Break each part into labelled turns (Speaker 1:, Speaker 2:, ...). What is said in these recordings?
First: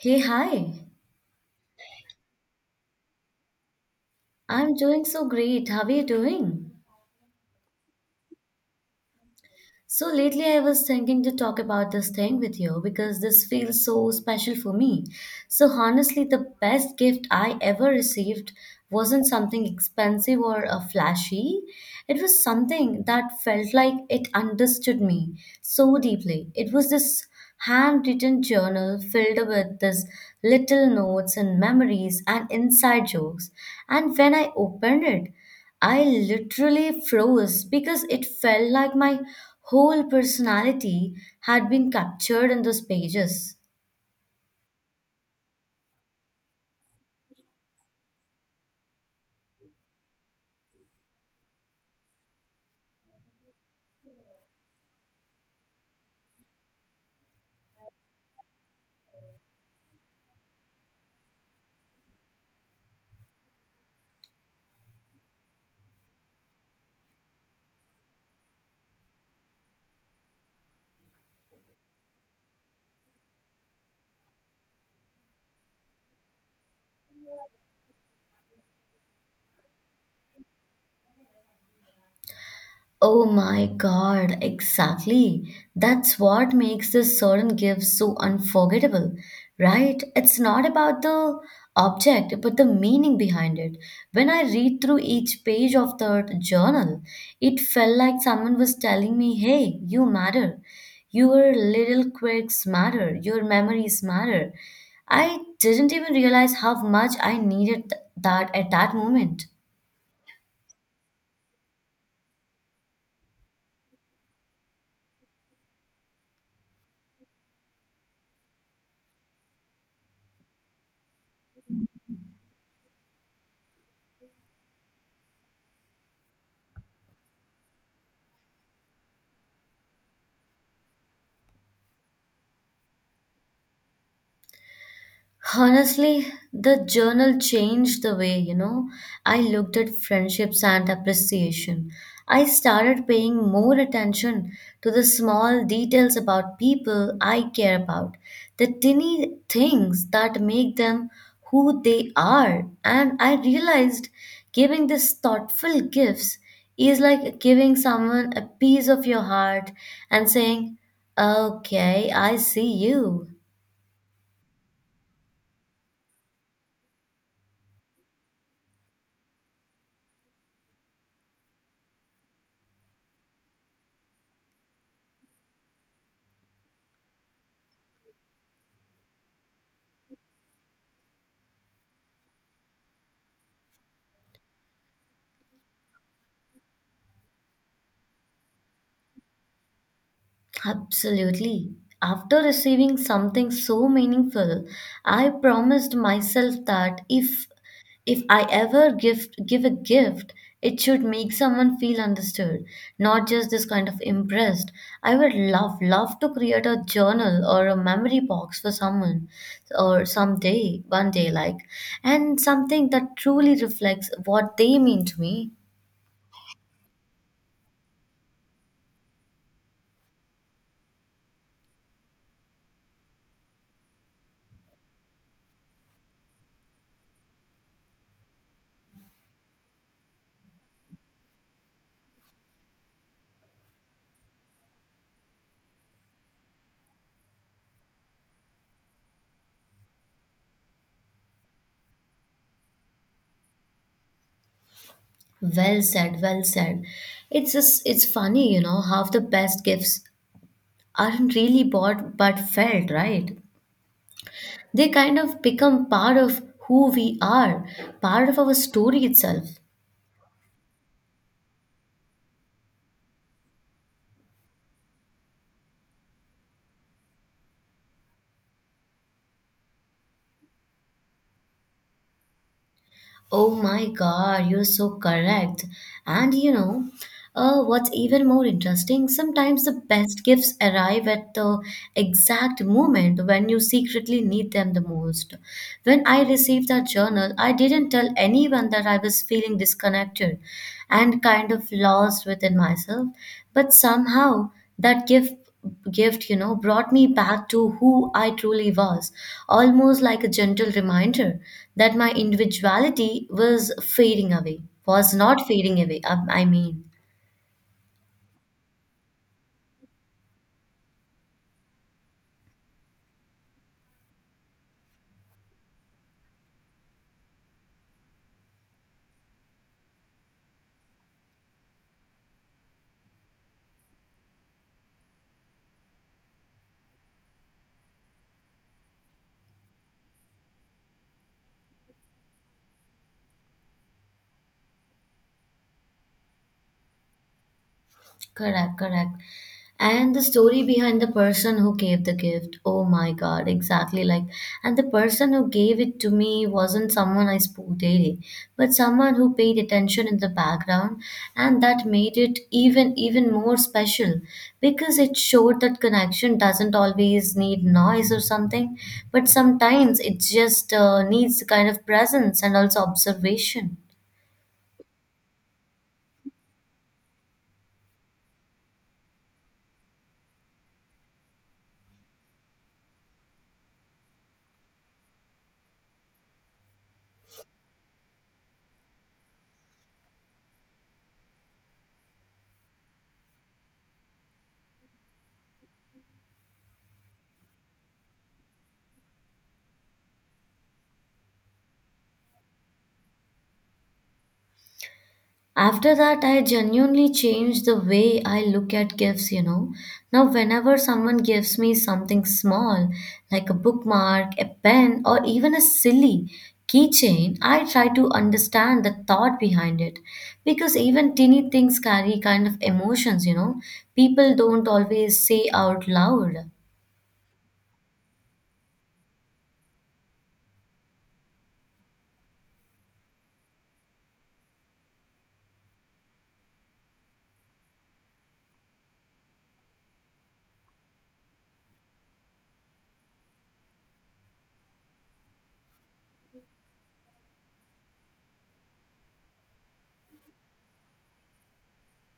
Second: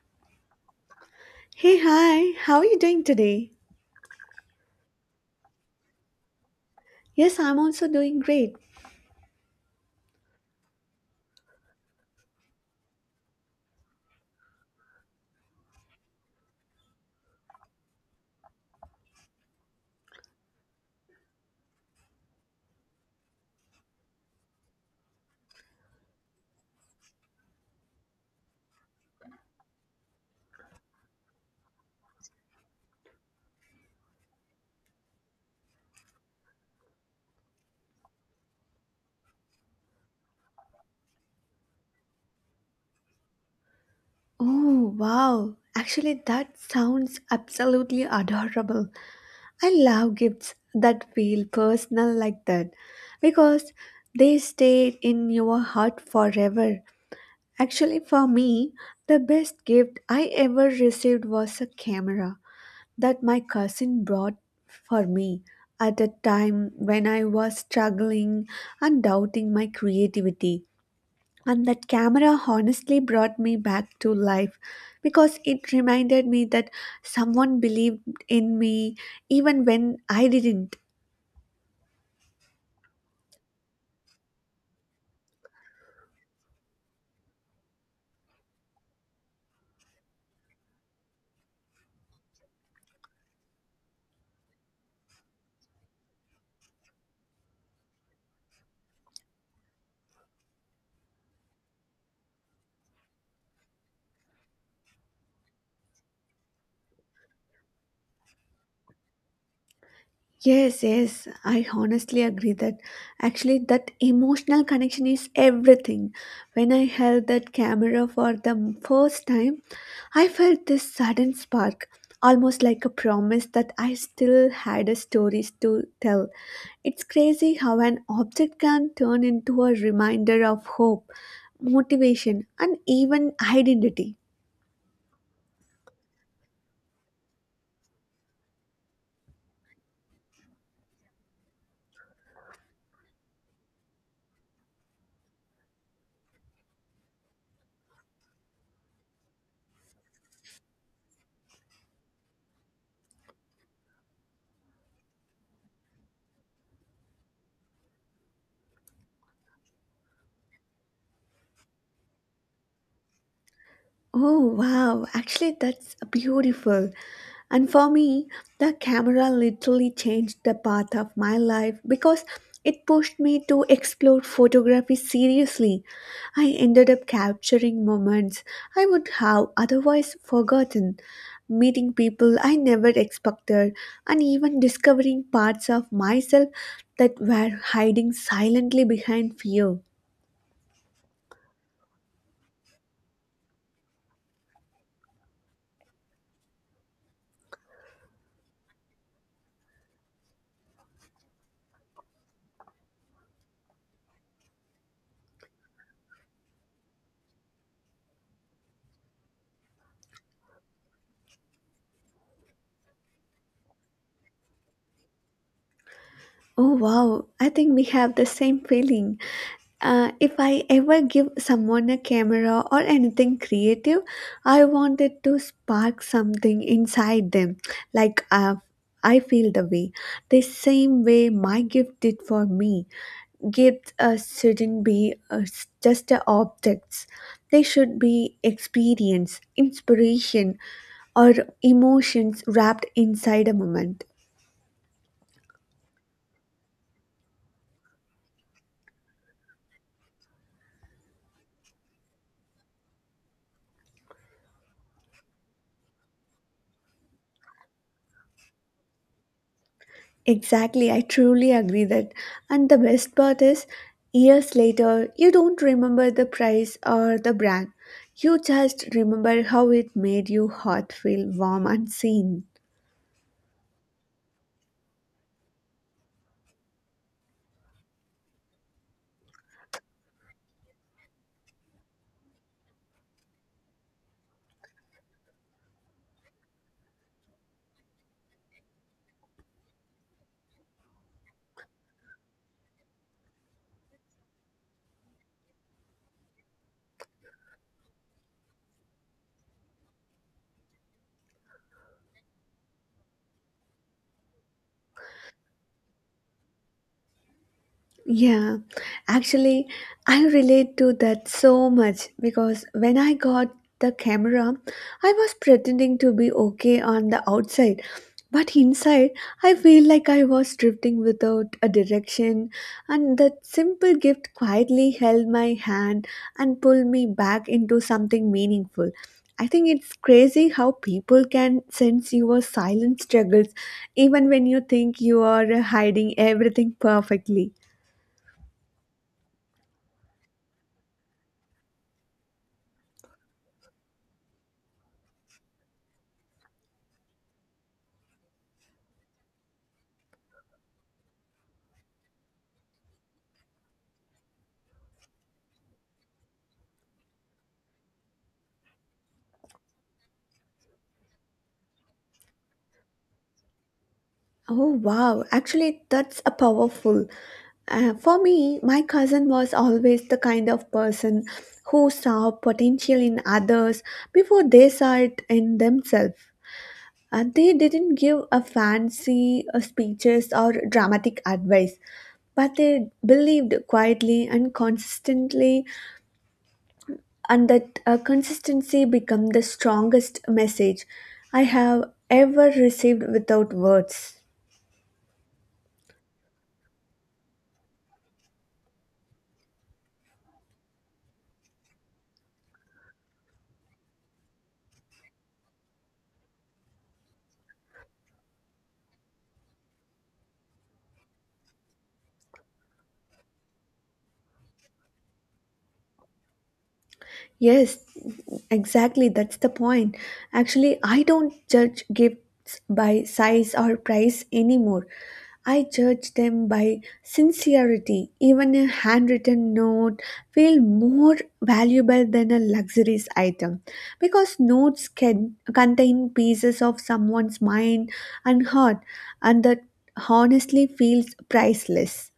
Speaker 1: Hey, hi.
Speaker 2: Hey, hi, how are you doing today?
Speaker 1: I'm doing so great. How are you doing?
Speaker 2: Yes, I'm also doing great.
Speaker 1: So lately I was thinking to talk about this thing with you because this feels so special for me. So honestly, the best gift I ever received wasn't something expensive or flashy. It was something that felt like it understood me so deeply. It was this handwritten journal filled with these little notes and memories and inside jokes. And when I opened it, I literally froze because it felt like my whole personality had been captured in those pages.
Speaker 2: Oh, wow. Actually, that sounds absolutely adorable. I love gifts that feel personal like that because they stay in your heart forever. Actually, for me, the best gift I ever received was a camera that my cousin brought for me at a time when I was struggling and doubting my creativity. And that camera honestly brought me back to life because it reminded me that someone believed in me even when I didn't.
Speaker 1: Oh my God, exactly. That's what makes the certain gift so unforgettable, right? It's not about the object, but the meaning behind it. When I read through each page of the journal, it felt like someone was telling me, hey, you matter. Your little quirks matter. Your memories matter. I didn't even realize how much I needed that at that moment.
Speaker 2: Yes, yes, I honestly agree that actually that emotional connection is everything. When I held that camera for the first time, I felt this sudden spark, almost like a promise that I still had a stories to tell. It's crazy how an object can turn into a reminder of hope, motivation, and even identity.
Speaker 1: Honestly, the journal changed the way, you know, I looked at friendships and appreciation. I started paying more attention to the small details about people I care about, the tiny things that make them who they are. And I realized giving these thoughtful gifts is like giving someone a piece of your heart and saying, okay, I see you.
Speaker 2: Oh wow, actually that's beautiful. And for me, the camera literally changed the path of my life because it pushed me to explore photography seriously. I ended up capturing moments I would have otherwise forgotten, meeting people I never expected, and even discovering parts of myself that were hiding silently behind fear.
Speaker 1: Absolutely. After receiving something so meaningful, I promised myself that if I ever give a gift, it should make someone feel understood, not just this kind of impressed. I would love to create a journal or a memory box for someone or someday, one day like, and something that truly reflects what they mean to me.
Speaker 2: Oh wow, I think we have the same feeling. If I ever give someone a camera or anything creative, I want it to spark something inside them. Like uh, I feel the way, the same way my gift did for me. Gifts shouldn't be just objects. They should be experience, inspiration, or emotions wrapped inside a moment.
Speaker 1: Well said, well said. It's just, it's funny, you know, how the best gifts aren't really bought but felt, right? They kind of become part of who we are, part of our story itself.
Speaker 2: Exactly, I truly agree that. And the best part is, years later, you don't remember the price or the brand. You just remember how it made your heart feel warm and seen.
Speaker 1: Oh my God, you're so correct. And you know, what's even more interesting, sometimes the best gifts arrive at the exact moment when you secretly need them the most. When I received that journal, I didn't tell anyone that I was feeling disconnected and kind of lost within myself, but somehow that gift brought me back to who I truly was, almost like a gentle reminder that my individuality was fading away, was not fading away, I mean.
Speaker 2: Yeah, actually, I relate to that so much because when I got the camera, I was pretending to be okay on the outside, but inside, I feel like I was drifting without a direction, and that simple gift quietly held my hand and pulled me back into something meaningful. I think it's crazy how people can sense your silent struggles even when you think you are hiding everything perfectly.
Speaker 1: Correct, correct. And the story behind the person who gave the gift. Oh my God, exactly like. And the person who gave it to me wasn't someone I spoke daily, but someone who paid attention in the background, and that made it even more special because it showed that connection doesn't always need noise or something, but sometimes it just needs the kind of presence and also observation.
Speaker 2: Oh, wow. Actually, that's a powerful. For me, my cousin was always the kind of person who saw potential in others before they saw it in themselves. And they didn't give a fancy speeches or dramatic advice, but they believed quietly and consistently, and that consistency became the strongest message I have ever received without words.
Speaker 1: After that, I genuinely changed the way I look at gifts, you know. Now, whenever someone gives me something small, like a bookmark, a pen, or even a silly keychain, I try to understand the thought behind it. Because even teeny things carry kind of emotions, you know. People don't always say out loud.
Speaker 2: Yes, exactly. That's the point. Actually, I don't judge gifts by size or price anymore. I judge them by sincerity. Even a handwritten note feel more valuable than a luxurious item because notes can contain pieces of someone's mind and heart and that honestly feels priceless.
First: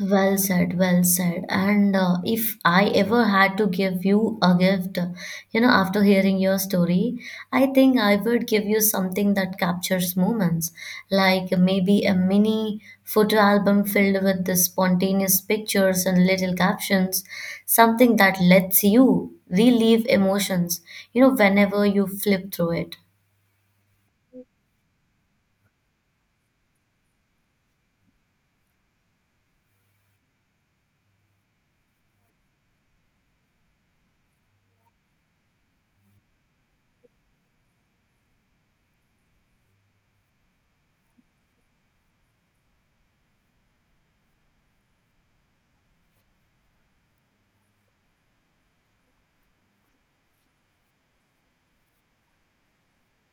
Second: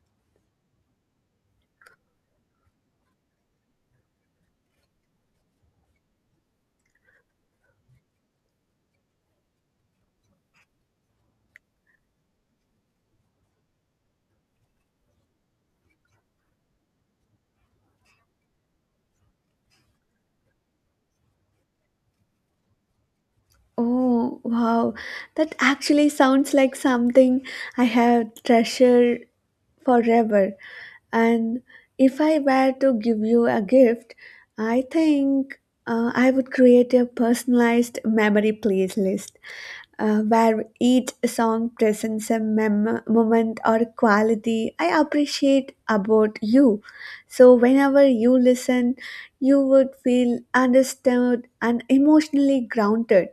Speaker 1: Well said, well said. And if I ever had to give you a gift, you know, after hearing your story, I think I would give you something that captures moments, like maybe a mini photo album filled with the spontaneous pictures and little captions, something that lets you relieve emotions, you know, whenever you flip through it.
Speaker 2: Oh, wow. That actually sounds like something I have treasured forever. And if I were to give you a gift, I think I would create a personalized memory playlist where each song presents a moment or quality I appreciate about you. So, whenever you listen, you would feel understood and emotionally grounded.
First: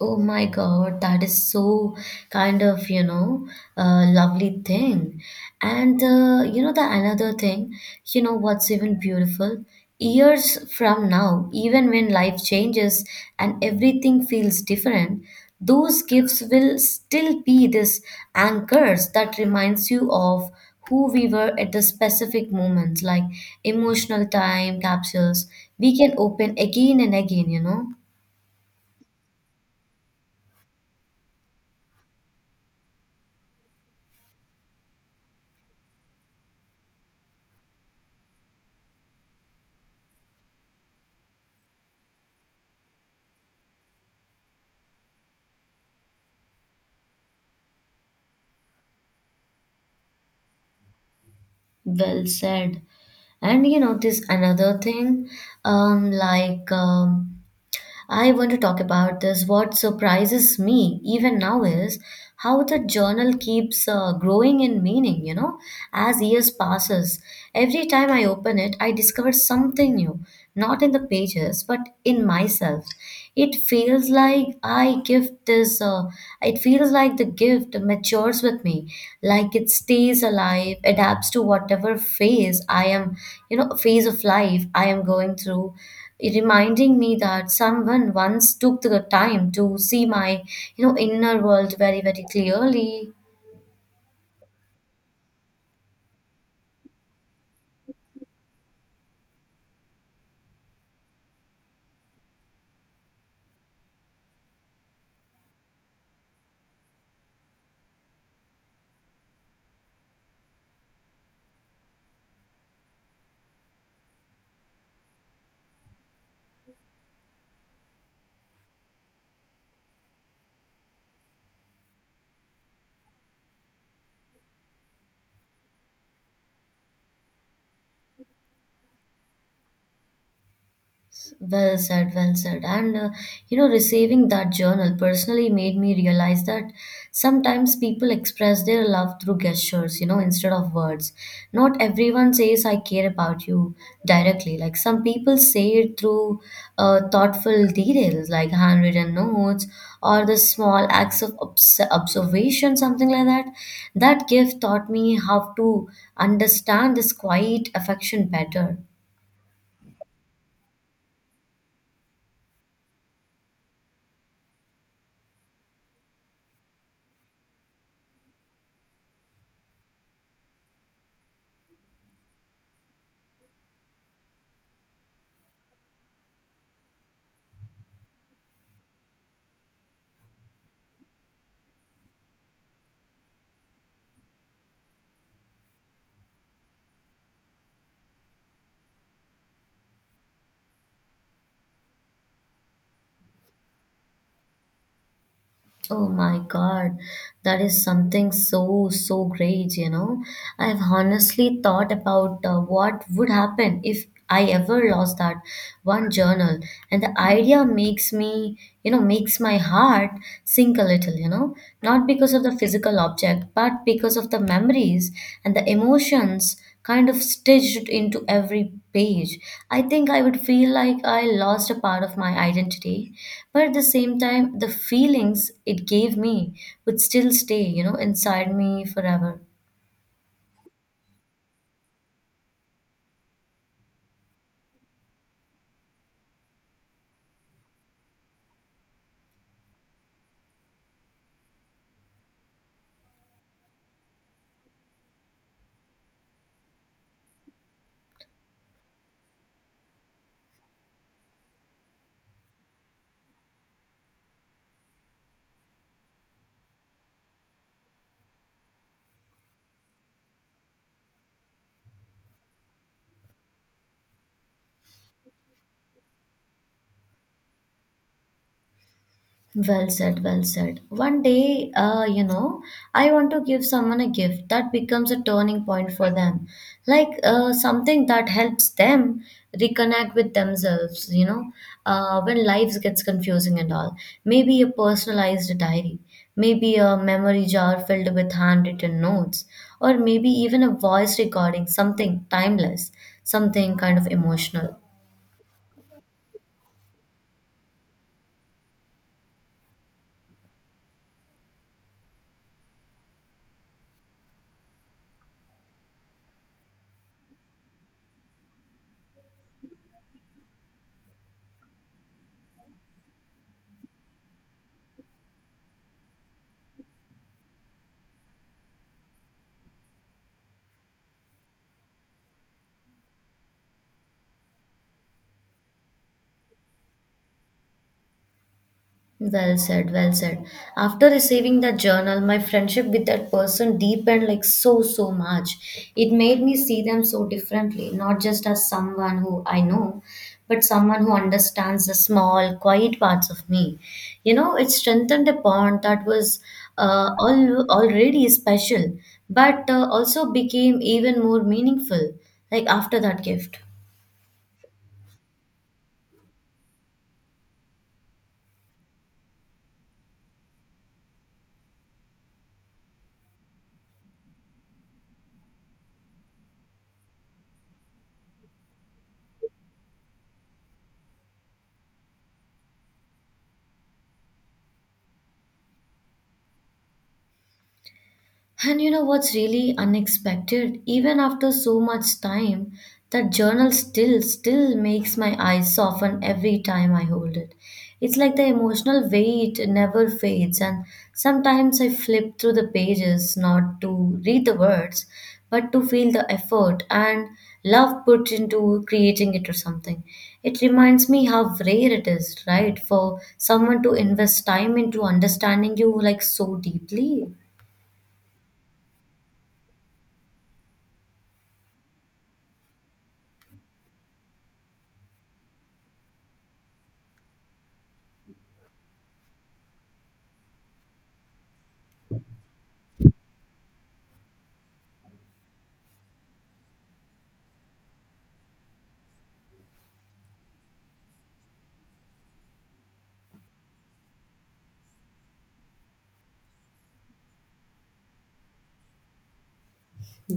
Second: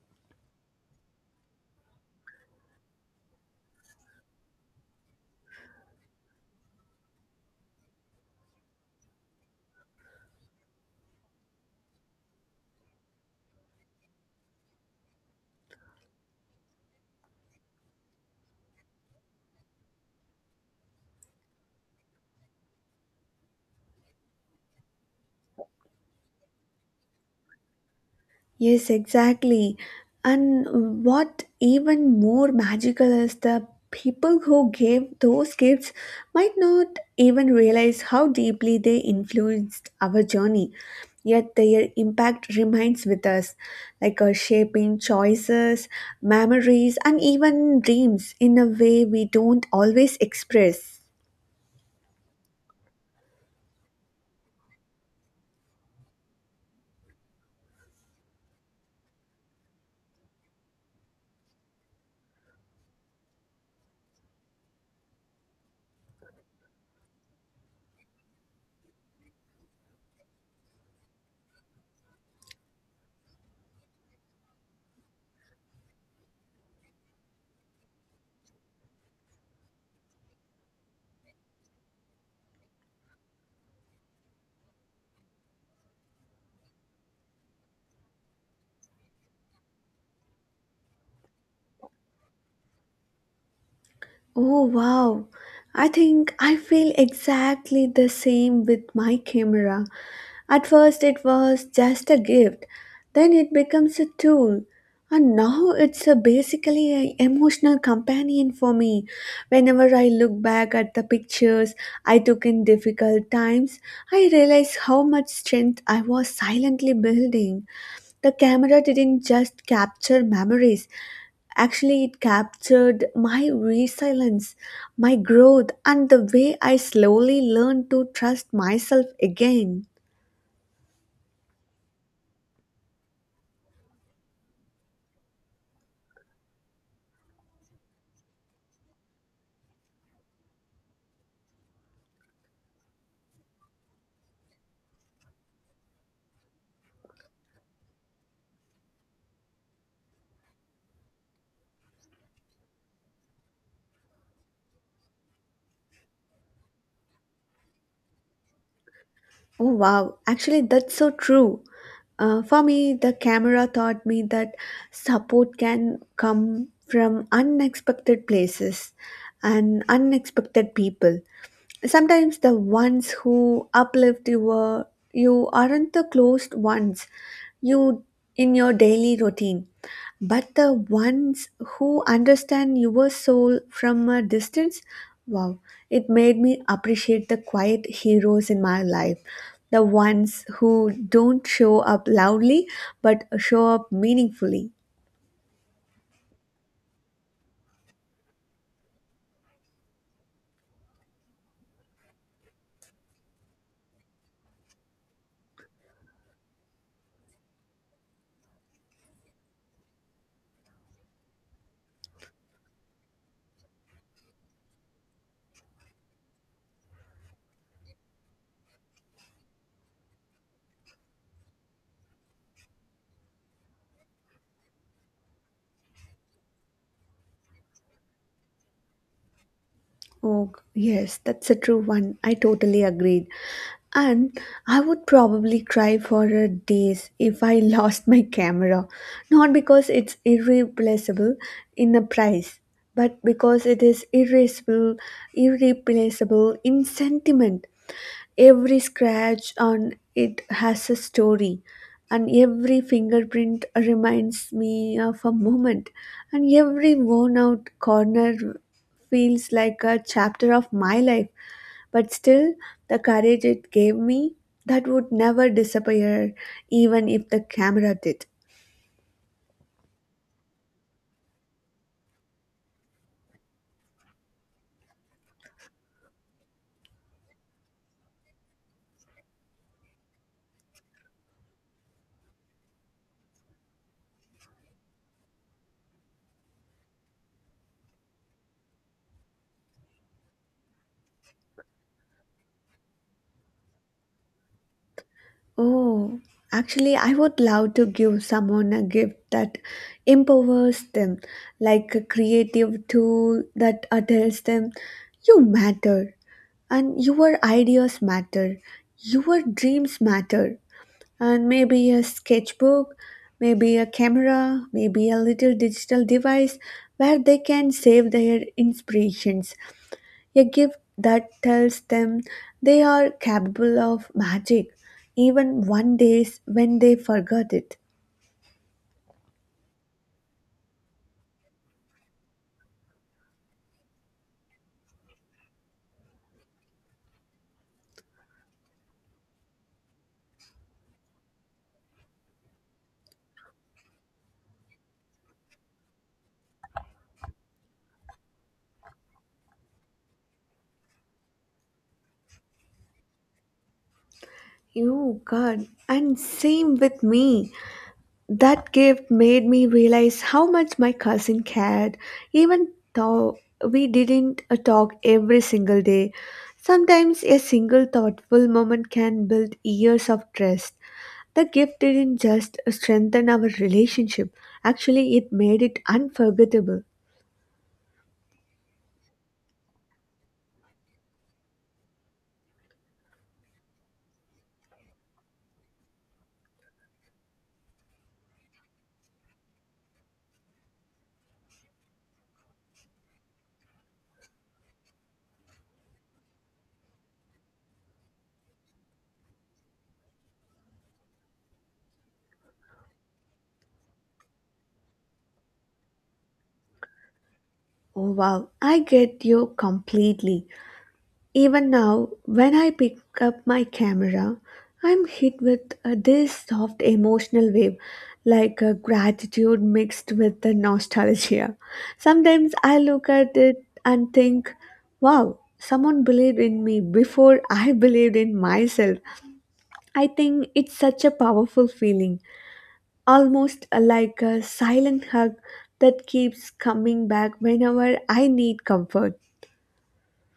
Speaker 1: Oh my God, that is so kind of, you know, lovely thing. And you know, the another thing, you know, what's even beautiful? Years from now, even when life changes and everything feels different, those gifts will still be this anchors that reminds you of who we were at the specific moments, like emotional time capsules we can open again and again, you know.
Speaker 2: Yes, exactly. And what even more magical is the people who gave those gifts might not even realize how deeply they influenced our journey, yet their impact remains with us, like shaping choices, memories, and even dreams in a way we don't always express.
Speaker 1: Well said. And you notice another thing, like I want to talk about this. What surprises me even now is how the journal keeps growing in meaning, you know, as years passes. Every time I open it, I discover something new, not in the pages, but in myself. It feels like it feels like the gift matures with me, like it stays alive, adapts to whatever phase I am, you know, phase of life I am going through, it reminding me that someone once took the time to see my, you know, inner world very clearly.
Speaker 2: Oh, wow. I think I feel exactly the same with my camera. At first, it was just a gift, then it becomes a tool, and now it's a basically an emotional companion for me. Whenever I look back at the pictures I took in difficult times, I realize how much strength I was silently building. The camera didn't just capture memories, actually, it captured my resilience, my growth, and the way I slowly learned to trust myself again.
Speaker 1: Well said, well said. And you know, receiving that journal personally made me realize that sometimes people express their love through gestures, you know, instead of words. Not everyone says, I care about you directly. Like some people say it through thoughtful details, like handwritten notes or the small acts of observation, something like that. That gift taught me how to understand this quiet affection better.
Speaker 2: Oh wow, actually, that's so true. For me, the camera taught me that support can come from unexpected places and unexpected people sometimes the ones who uplift you were you aren't the closed ones you in your daily routine but the ones who understand your soul from a distance. Wow, it made me appreciate the quiet heroes in my life, the ones who don't show up loudly but show up meaningfully.
Speaker 1: Oh my God, that is something so, so great, you know. I've honestly thought about what would happen if I ever lost that one journal. And the idea makes me, you know, makes my heart sink a little, you know, not because of the physical object, but because of the memories and the emotions kind of stitched into every page. I think I would feel like I lost a part of my identity, but at the same time, the feelings it gave me would still stay, you know, inside me forever.
Speaker 2: Oh, yes, that's a true one. I totally agreed. And I would probably cry for days if I lost my camera. Not because it's irreplaceable in a price, but because it is irreplaceable in sentiment. Every scratch on it has a story, and every fingerprint reminds me of a moment, and every worn out corner feels like a chapter of my life. But still, the courage it gave me that would never disappear, even if the camera did.
Speaker 1: Well said, well said. One day, you know, I want to give someone a gift that becomes a turning point for them, like something that helps them reconnect with themselves, you know, when life gets confusing and all. Maybe a personalized diary, maybe a memory jar filled with handwritten notes, or maybe even a voice recording, something timeless, something kind of emotional.
Speaker 2: Oh, actually, I would love to give someone a gift that empowers them, like a creative tool that tells them, you matter, and your ideas matter, your dreams matter, and maybe a sketchbook, maybe a camera, maybe a little digital device where they can save their inspirations, a gift that tells them they are capable of magic, even one days when they forgot it.
Speaker 1: Well said, well said. After receiving that journal, my friendship with that person deepened like so, so much. It made me see them so differently, not just as someone who I know, but someone who understands the small, quiet parts of me. You know, it strengthened a bond that was already special, but also became even more meaningful, like after that gift.
Speaker 2: Oh God, and same with me. That gift made me realize how much my cousin cared, even though we didn't talk every single day. Sometimes a single thoughtful moment can build years of trust. The gift didn't just strengthen our relationship, actually, it made it unforgettable.
Speaker 1: And you know what's really unexpected? Even after so much time, that journal still makes my eyes soften every time I hold it. It's like the emotional weight never fades, and sometimes I flip through the pages not to read the words but to feel the effort and love put into creating it or something. It reminds me how rare it is, right, for someone to invest time into understanding you like so deeply.
Speaker 2: Oh, wow, I get you completely. Even now, when I pick up my camera, I'm hit with this soft emotional wave, like a gratitude mixed with the nostalgia. Sometimes I look at it and think, wow, someone believed in me before I believed in myself. I think it's such a powerful feeling, almost like a silent hug that keeps coming back whenever I need comfort.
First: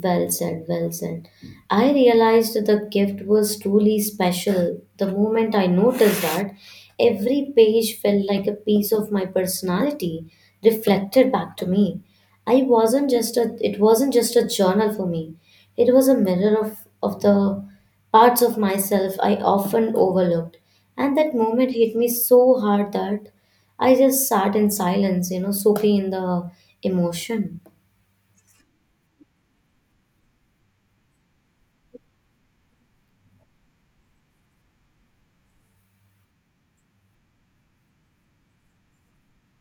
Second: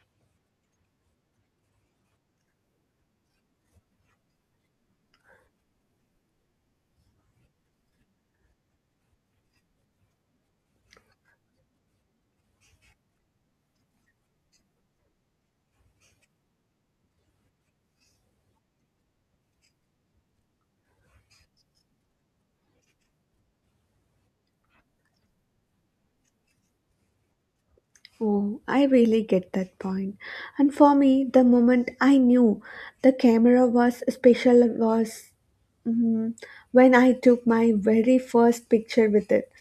Speaker 1: Well said, well said. I realized the gift was truly special the moment I noticed that every page felt like a piece of my personality reflected back to me. I wasn't just a It wasn't just a journal for me. It was a mirror of the parts of myself I often overlooked. And that moment hit me so hard that I just sat in silence, you know, soaking in the emotion.
Speaker 2: Oh, I really get that point. And for me, the moment I knew the camera was special was mm, when I took my very first picture with it.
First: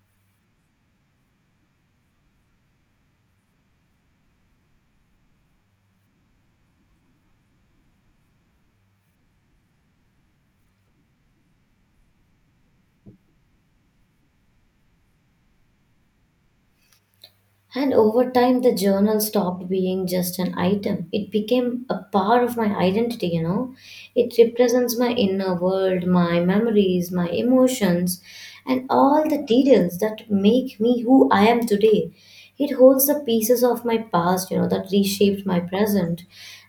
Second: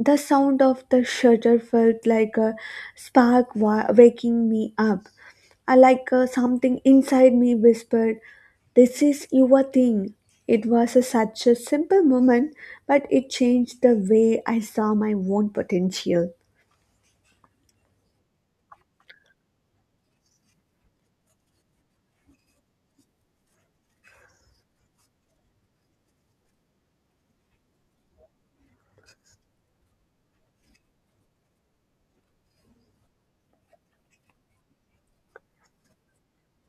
Speaker 2: The sound of the shutter felt like a spark waking me up. I like something inside me whispered, this is your thing. It was a, such a simple moment, but it changed the way I saw my own potential.
Speaker 1: And over time, the journal stopped being just an item. It became a part of my identity, you know. It represents my inner world, my memories, my emotions, and all the details that make me who I am today. It holds the pieces of my past, you know, that reshaped my present.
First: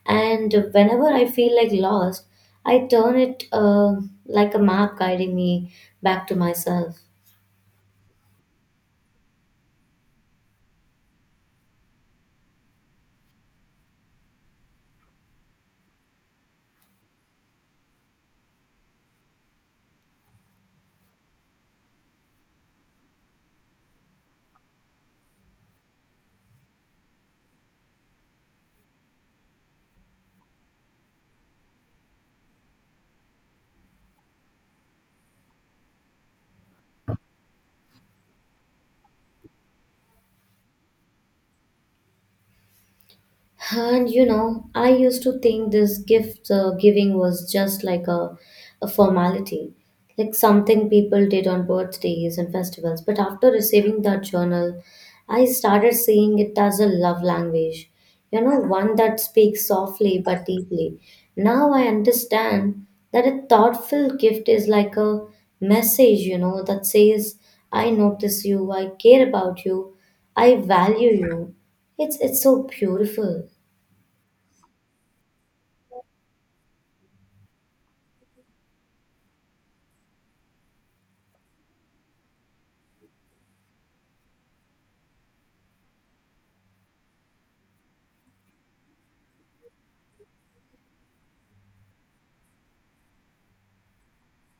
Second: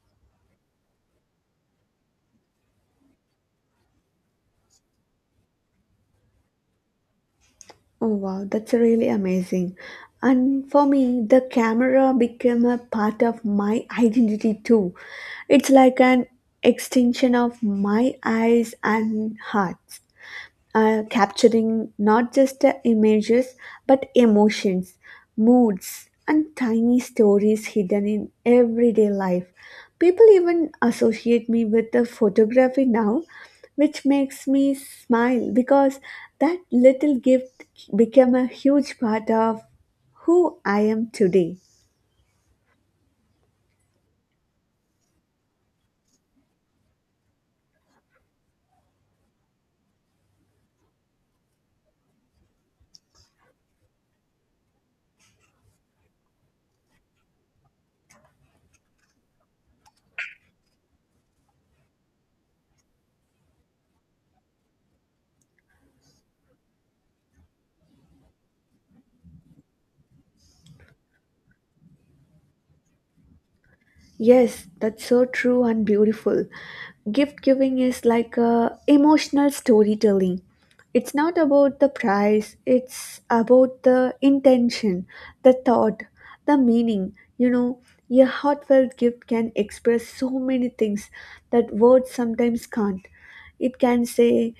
Speaker 1: And whenever I feel like lost, I turn it like a map guiding me back to myself.
Speaker 2: Oh wow, that's really amazing. And for me, the camera became a part of my identity too. It's like an extension of my eyes and heart capturing not just the images but emotions, moods, and tiny stories hidden in everyday life. People even associate me with the photography now, which makes me smile because that little gift became a huge part of who I am today.
Speaker 1: And you know, I used to think this gift giving was just like a formality, like something people did on birthdays and festivals. But after receiving that journal, I started seeing it as a love language, you know, one that speaks softly but deeply. Now I understand that a thoughtful gift is like a message, you know, that says, I notice you, I care about you, I value you. It's so beautiful.
Speaker 2: Yes, that's so true and beautiful. Gift giving is like a emotional storytelling. It's not about the price, it's about the intention, the thought, the meaning. You know, a heartfelt gift can express so many things that words sometimes can't. It can say,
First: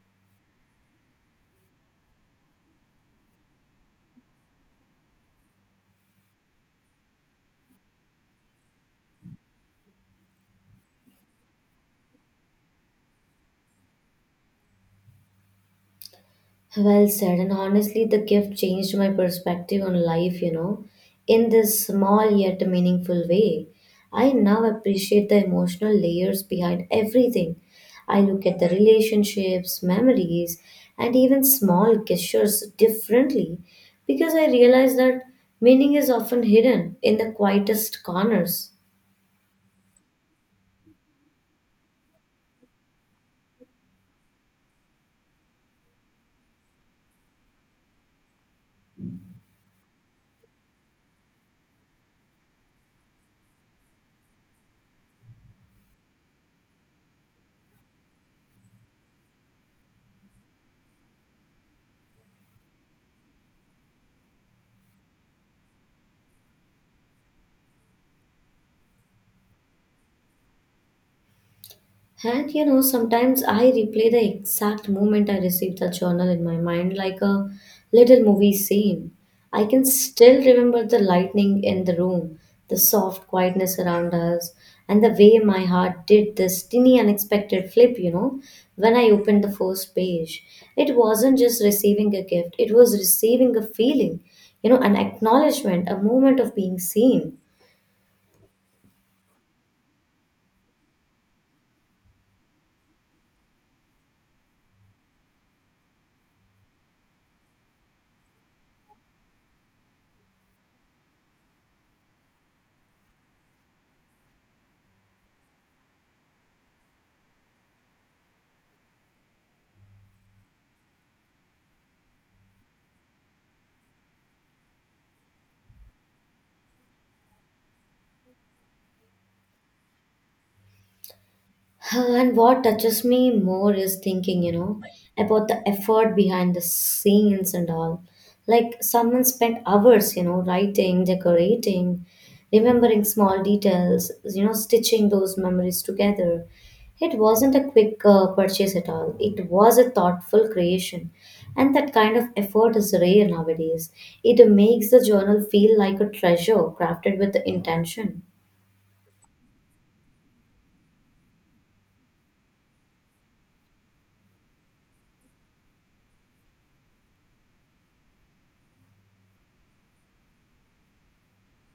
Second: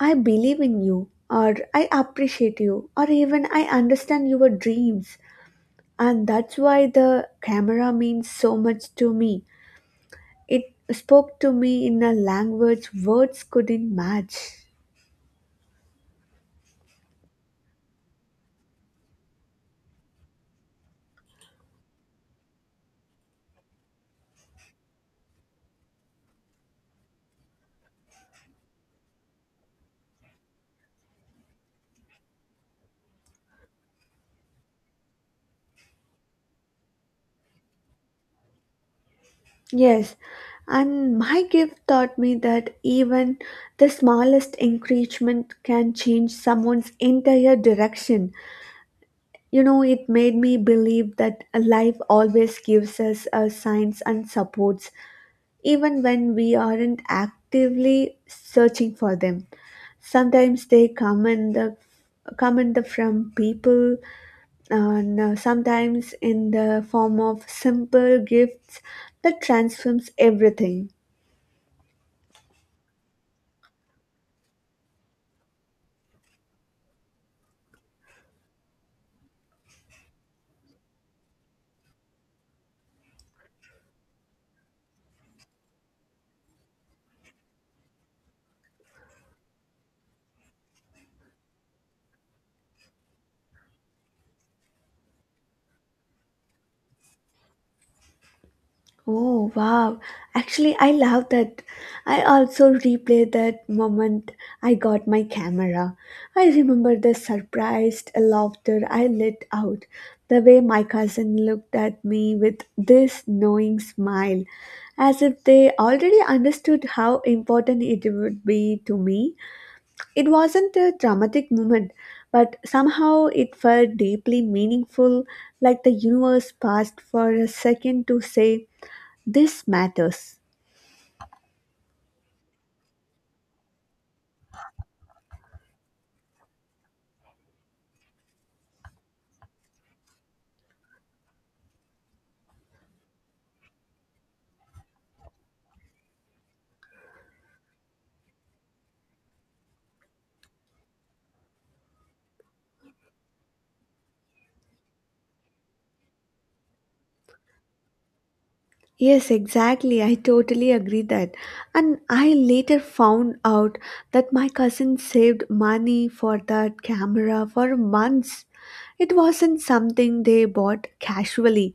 Speaker 2: I believe in you, or I appreciate you, or even I understand your dreams. And that's why the camera means so much to me, it spoke to me in a language words couldn't match.
Speaker 1: Well said. And honestly, the gift changed my perspective on life, you know, in this small yet meaningful way. I now appreciate the emotional layers behind everything. I look at the relationships, memories, and even small gestures differently because I realize that meaning is often hidden in the quietest corners.
Speaker 2: Yes, and my gift taught me that even the smallest encouragement can change someone's entire direction. You know, it made me believe that life always gives us a signs and supports, even when we aren't actively searching for them. Sometimes they come in the from people and sometimes in the form of simple gifts that transforms everything.
Speaker 1: And you know, sometimes I replay the exact moment I received that journal in my mind like a little movie scene. I can still remember the lightning in the room, the soft quietness around us, and the way my heart did this teeny unexpected flip, you know, when I opened the first page. It wasn't just receiving a gift, it was receiving a feeling, you know, an acknowledgement, a moment of being seen.
Speaker 2: Oh wow, actually, I love that. I also replay that moment I got my camera. I remember the surprised laughter I let out, the way my cousin looked at me with this knowing smile, as if they already understood how important it would be to me. It wasn't a dramatic moment, but somehow it felt deeply meaningful, like the universe paused for a second to say, this matters.
Speaker 1: Huh. And what touches me more is thinking, you know, about the effort behind the scenes and all. Like someone spent hours, you know, writing, decorating, remembering small details, you know, stitching those memories together. It wasn't a quick purchase at all. It was a thoughtful creation. And that kind of effort is rare nowadays. It makes the journal feel like a treasure crafted with the intention.
Speaker 2: Yes, exactly. I totally agree that. And I later found out that my cousin saved money for that camera for months. It wasn't something they bought casually.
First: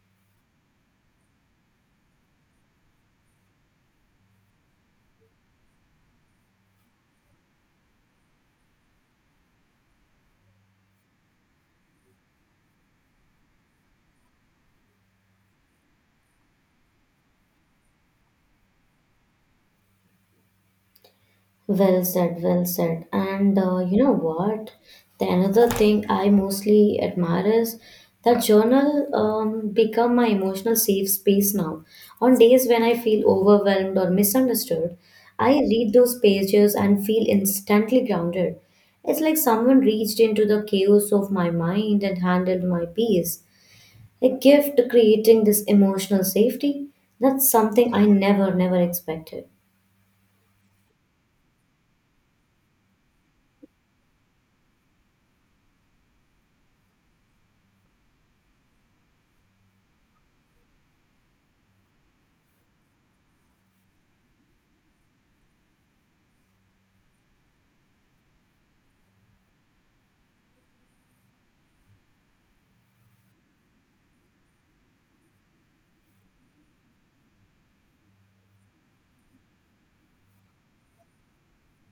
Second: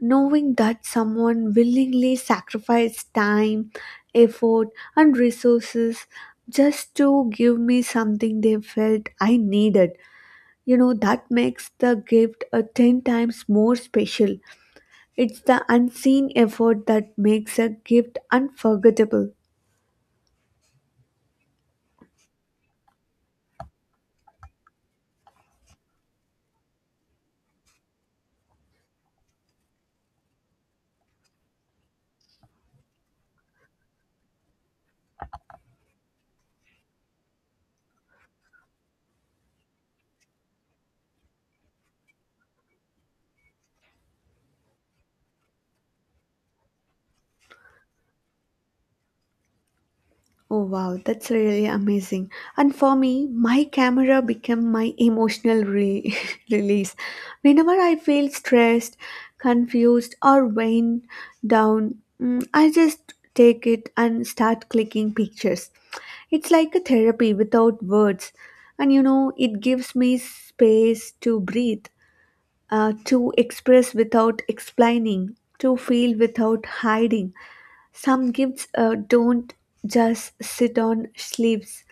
Speaker 2: Knowing that someone willingly sacrificed time, effort, and resources just to give me something they felt I needed, you know, that makes the gift a 10 times more special. It's the unseen effort that makes a gift unforgettable.
Speaker 1: Well said, well said. And you know what? The another thing I mostly admire is that journal become my emotional safe space now. On days when I feel overwhelmed or misunderstood, I read those pages and feel instantly grounded. It's like someone reached into the chaos of my mind and handled my peace. A gift creating this emotional safety. That's something I never, never expected.
Speaker 2: Oh wow, that's really amazing. And for me, my camera became my emotional release. Whenever I feel stressed, confused, or worn down, I just take it and start clicking pictures. It's like a therapy without words. And you know, it gives me space to breathe, to express without explaining, to feel without hiding. Some gifts don't just sit on sleeves,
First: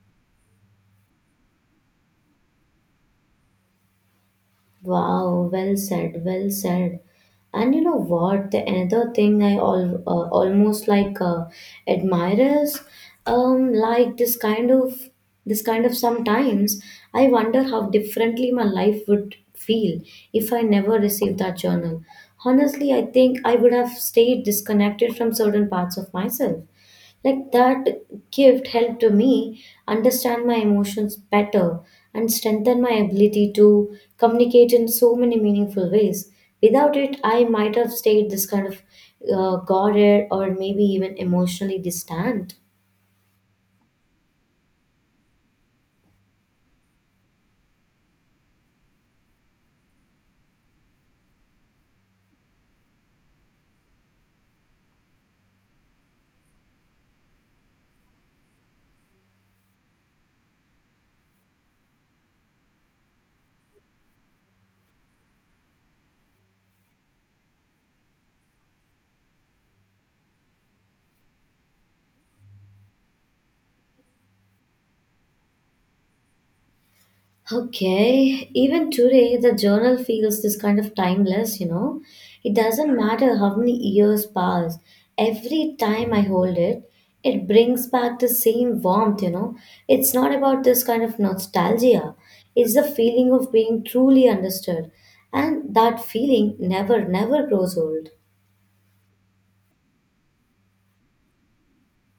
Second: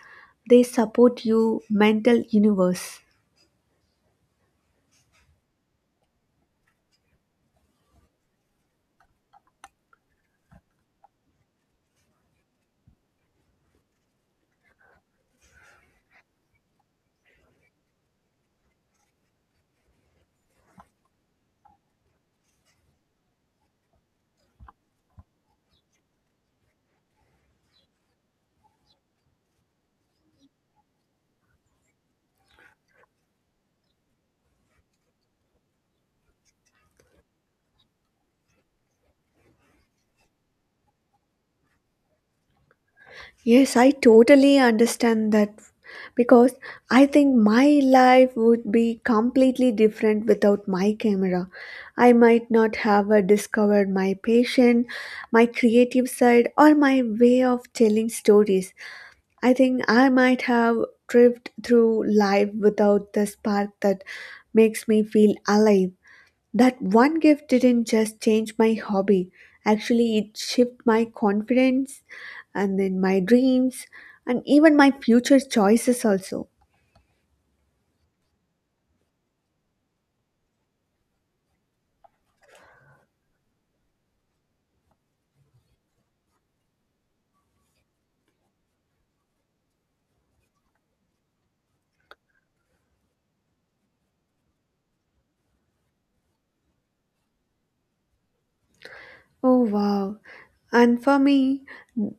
Speaker 2: they support your mental universe.
Speaker 1: Wow, well said, well said. And you know what? The another thing I al almost like admire is like this kind of sometimes I wonder how differently my life would feel if I never received that journal. Honestly, I think I would have stayed disconnected from certain parts of myself. Like that gift helped me understand my emotions better and strengthen my ability to communicate in so many meaningful ways. Without it, I might have stayed this kind of guarded or maybe even emotionally distant.
Speaker 2: Yes, I totally understand that because I think my life would be completely different without my camera. I might not have discovered my passion, my creative side, or my way of telling stories. I think I might have drift through life without the spark that makes me feel alive. That one gift didn't just change my hobby. Actually, it shifted my confidence and then my dreams and even my future choices also.
Speaker 1: Okay, even today the journal feels this kind of timeless, you know. It doesn't matter how many years pass, every time I hold it, it brings back the same warmth, you know. It's not about this kind of nostalgia, it's the feeling of being truly understood, and that feeling never, never grows old.
Speaker 2: Oh wow. And for me,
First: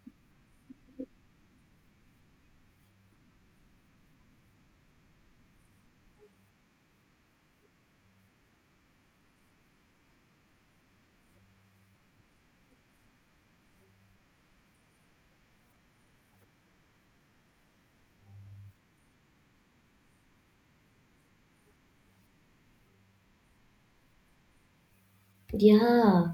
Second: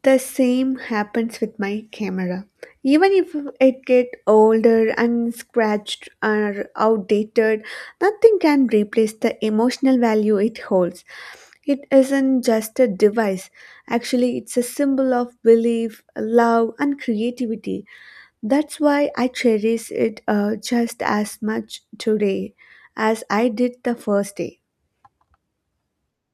Speaker 2: the same happens with my camera. Even if it get older and scratched or outdated, nothing can replace the emotional value it holds. It isn't just a device. Actually, it's a symbol of belief, love, and creativity. That's why I cherish it just as much today as I did the first day.
Speaker 1: Yeah,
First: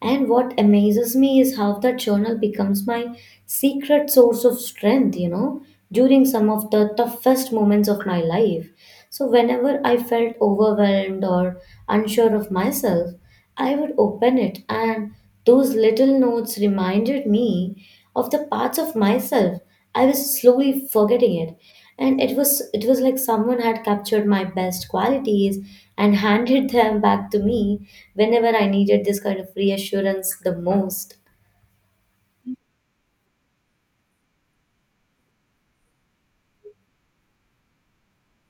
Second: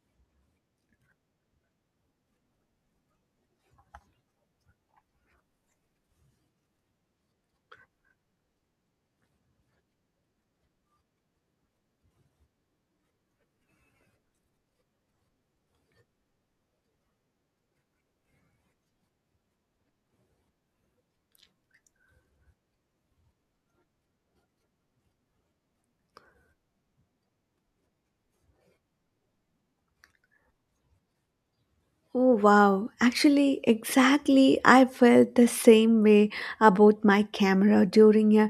Speaker 1: and what amazes me is how that journal becomes my secret source of strength, you know, during some of the toughest moments of my life. So, whenever I felt overwhelmed or unsure of myself, I would open it, and those little notes reminded me of the parts of myself I was slowly forgetting it. And it was like someone had captured my best qualities and handed them back to me whenever I needed this kind of reassurance the most.
Speaker 2: Oh wow, actually, exactly. I felt the same way about my camera during a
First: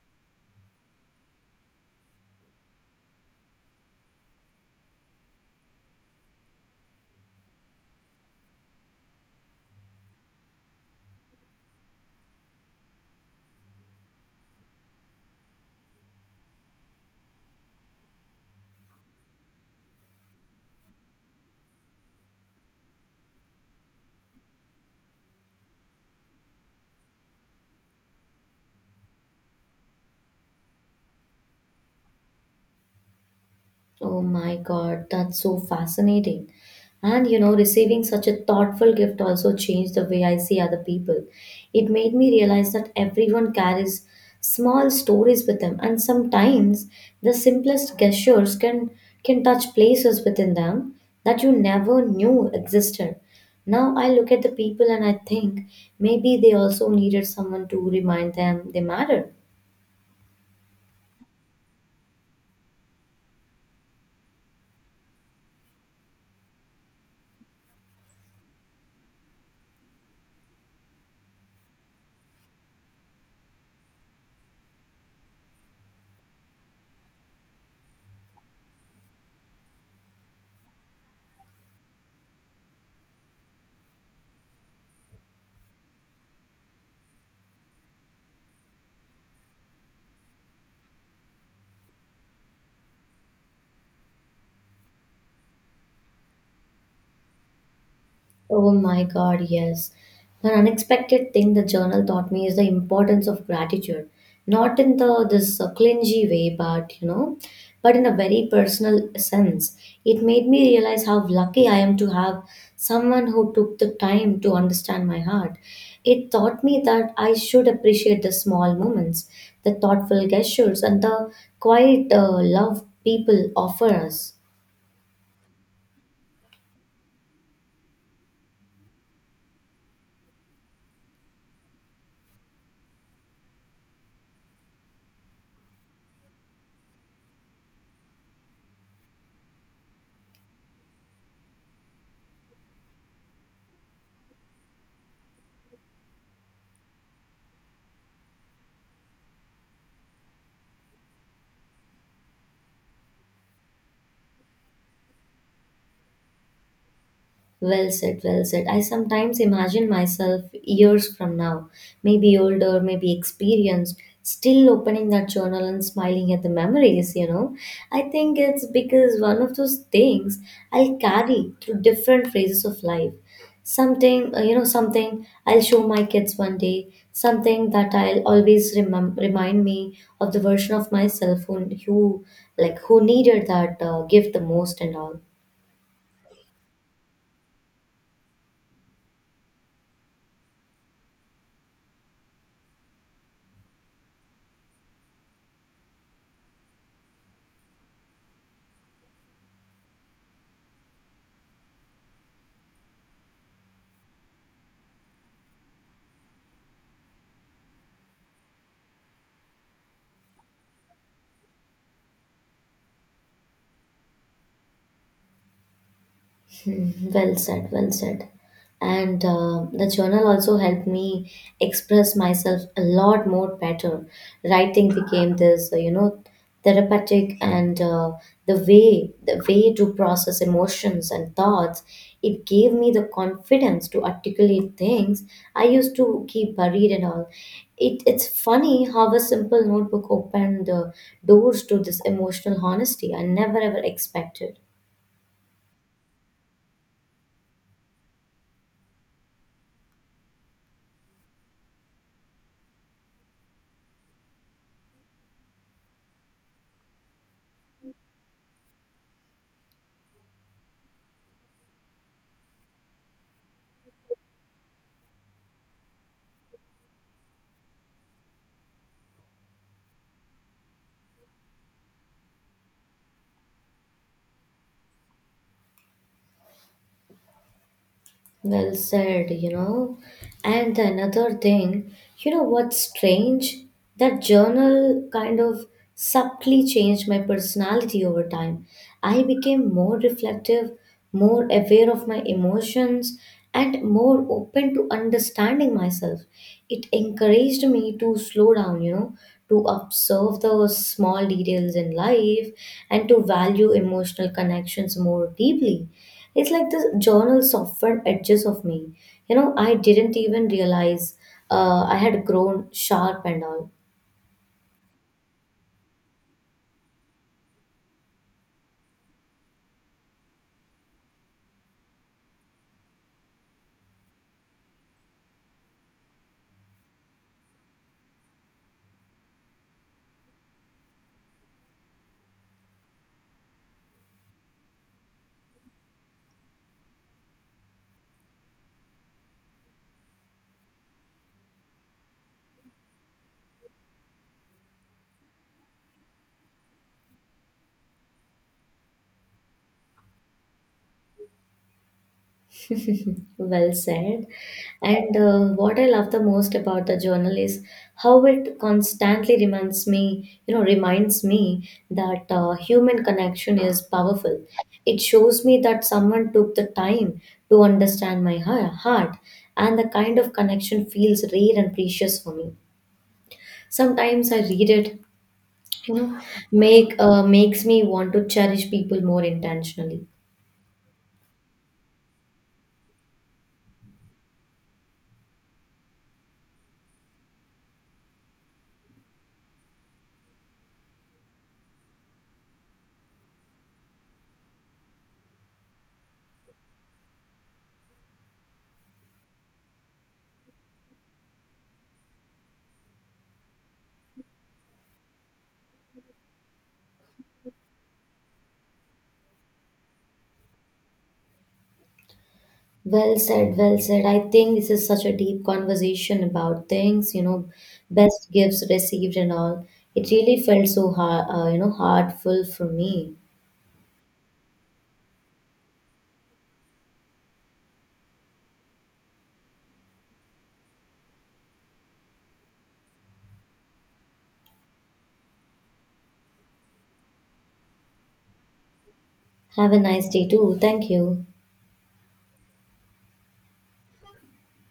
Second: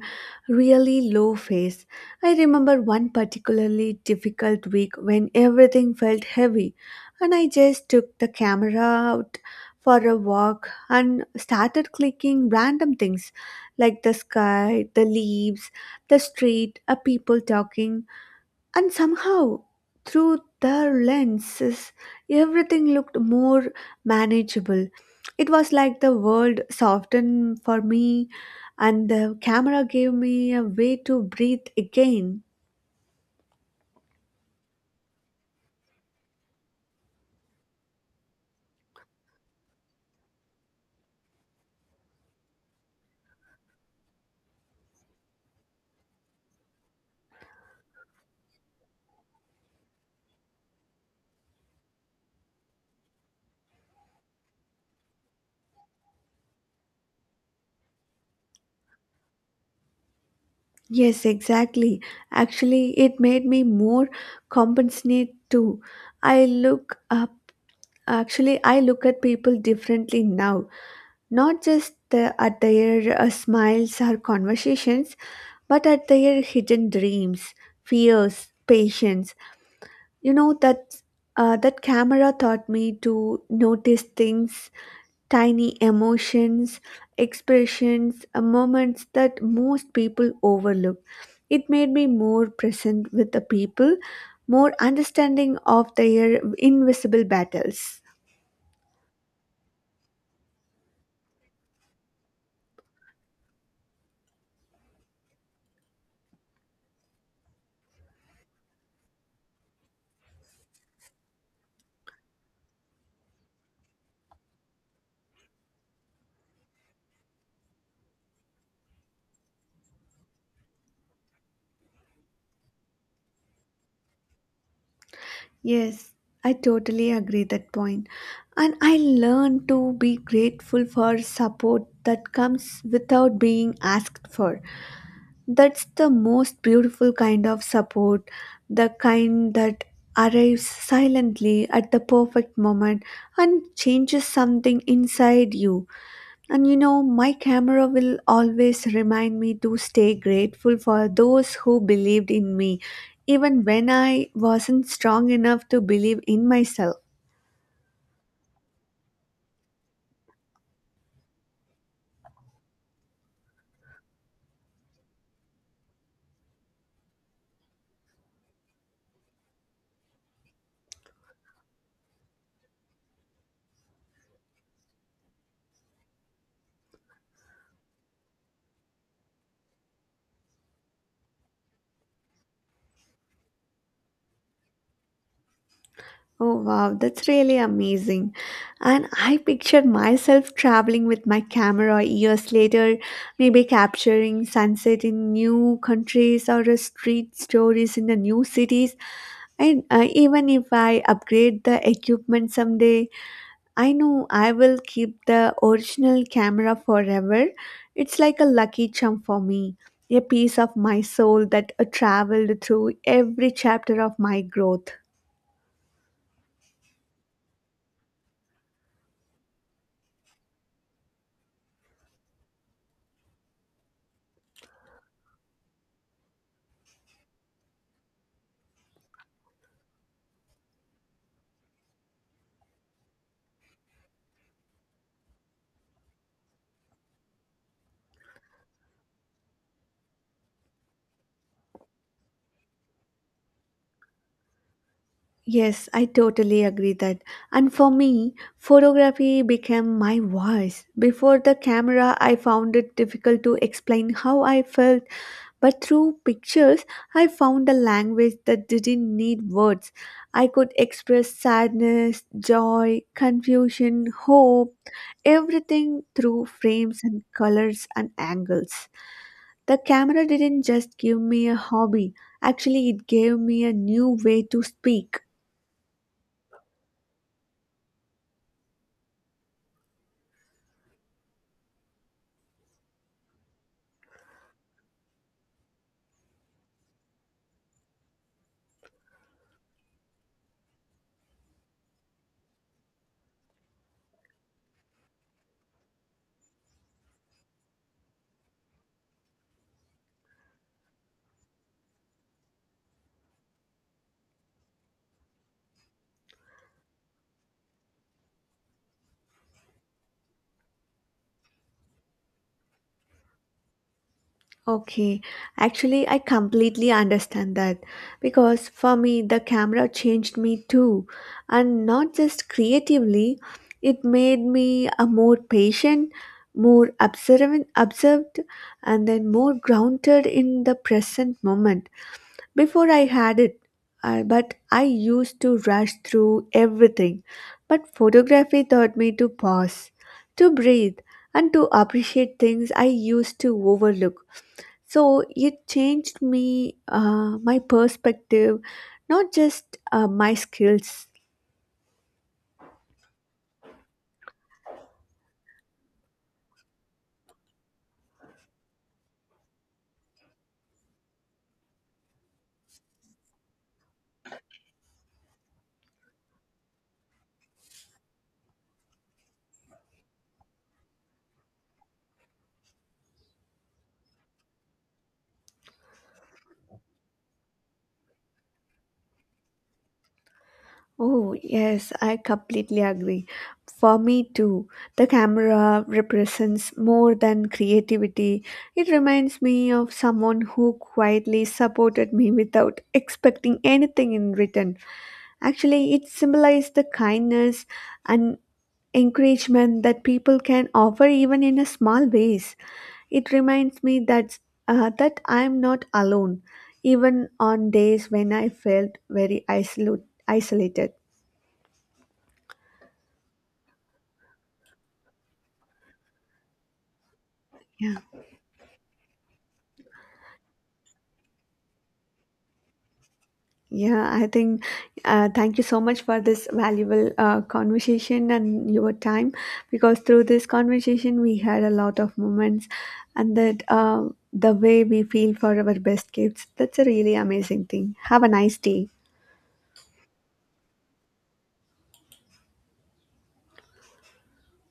Speaker 2: really low phase. I remember one particularly difficult week when everything felt heavy, and I just took the camera out for a walk and started clicking random things like the sky, the leaves, the street, a people talking. And somehow, through their lenses, everything looked more manageable. It was like the world softened for me, and the camera gave me a way to breathe again.
Speaker 1: Oh my God, that's so fascinating. And you know, receiving such a thoughtful gift also changed the way I see other people. It made me realize that everyone carries small stories with them, and sometimes the simplest gestures can touch places within them that you never knew existed. Now I look at the people and I think maybe they also needed someone to remind them they matter.
Speaker 2: Yes, exactly. Actually, it made me more compassionate too. I look up, actually, I look at people differently now, not just the, at their smiles or conversations but at their hidden dreams, fears, patience. You know that that camera taught me to notice things, tiny emotions, expressions, moments that most people overlook. It made me more present with the people, more understanding of their invisible battles.
Speaker 1: Oh my God, yes. An unexpected thing the journal taught me is the importance of gratitude, not in the this clingy way, but you know, but in a very personal sense. It made me realize how lucky I am to have someone who took the time to understand my heart. It taught me that I should appreciate the small moments, the thoughtful gestures, and the quiet love people offer us.
Speaker 2: Yes, I totally agree that point. And I learn to be grateful for support that comes without being asked for. That's the most beautiful kind of support, the kind that arrives silently at the perfect moment and changes something inside you. And you know, my camera will always remind me to stay grateful for those who believed in me, even when I wasn't strong enough to believe in myself.
Speaker 1: Well said, well said. I sometimes imagine myself years from now, maybe older, maybe experienced, still opening that journal and smiling at the memories, you know. I think it's because one of those things I'll carry through different phases of life. Something, you know, something I'll show my kids one day, something that I'll always remind me of the version of myself who who needed that gift the most and all.
Speaker 2: Oh wow, that's really amazing. And I picture myself traveling with my camera years later, maybe capturing sunset in new countries or street stories in the new cities. And even if I upgrade the equipment someday, I know I will keep the original camera forever. It's like a lucky charm for me, a piece of my soul that traveled through every chapter of my growth.
Speaker 1: Hmm, well said, well said. And the journal also helped me express myself a lot more better. Writing became this, you know, therapeutic, and the way to process emotions and thoughts. It gave me the confidence to articulate things I used to keep buried and all. It's funny how a simple notebook opened doors to this emotional honesty I never ever expected.
Speaker 2: Yes, I totally agree that. And for me, photography became my voice. Before the camera, I found it difficult to explain how I felt, but through pictures, I found a language that didn't need words. I could express sadness, joy, confusion, hope, everything through frames and colors and angles. The camera didn't just give me a hobby, actually, it gave me a new way to speak.
Speaker 1: Well said, you know. And another thing, you know what's strange? That journal kind of subtly changed my personality over time. I became more reflective, more aware of my emotions, and more open to understanding myself. It encouraged me to slow down, you know, to observe the small details in life and to value emotional connections more deeply. It's like the journal softened edges of me. You know, I didn't even realize I had grown sharp and all.
Speaker 2: Okay, actually, I completely understand that because for me, the camera changed me too, and not just creatively, it made me a more patient, more observant, and then more grounded in the present moment. Before I had it, but I used to rush through everything. But photography taught me to pause, to breathe, and to appreciate things I used to overlook. So it changed me, my perspective, not just my skills.
Speaker 1: Well said. And what I love the most about the journal is how it constantly reminds me, you know, reminds me that human connection is powerful. It shows me that someone took the time to understand my heart, and the kind of connection feels rare and precious for me. Sometimes I read it, you know, make makes me want to cherish people more intentionally.
Speaker 2: Oh, yes, I completely agree. For me too, the camera represents more than creativity. It reminds me of someone who quietly supported me without expecting anything in return. Actually, it symbolized the kindness and encouragement that people can offer even in a small ways. It reminds me that I'm not alone, even on days when I felt very isolated.
Speaker 1: Well said, well said. I think this is such a deep conversation about things, you know,
Speaker 2: Yeah,
Speaker 1: best gifts received and all. It really felt so hard, you know, heartful for me.
Speaker 2: yeah. I think thank you so much for this valuable conversation and your time, because through this conversation we had a lot of moments, and that the way we feel for our best gifts. That's a really amazing thing. Have a nice day.
Speaker 1: Have a nice day too. Thank you.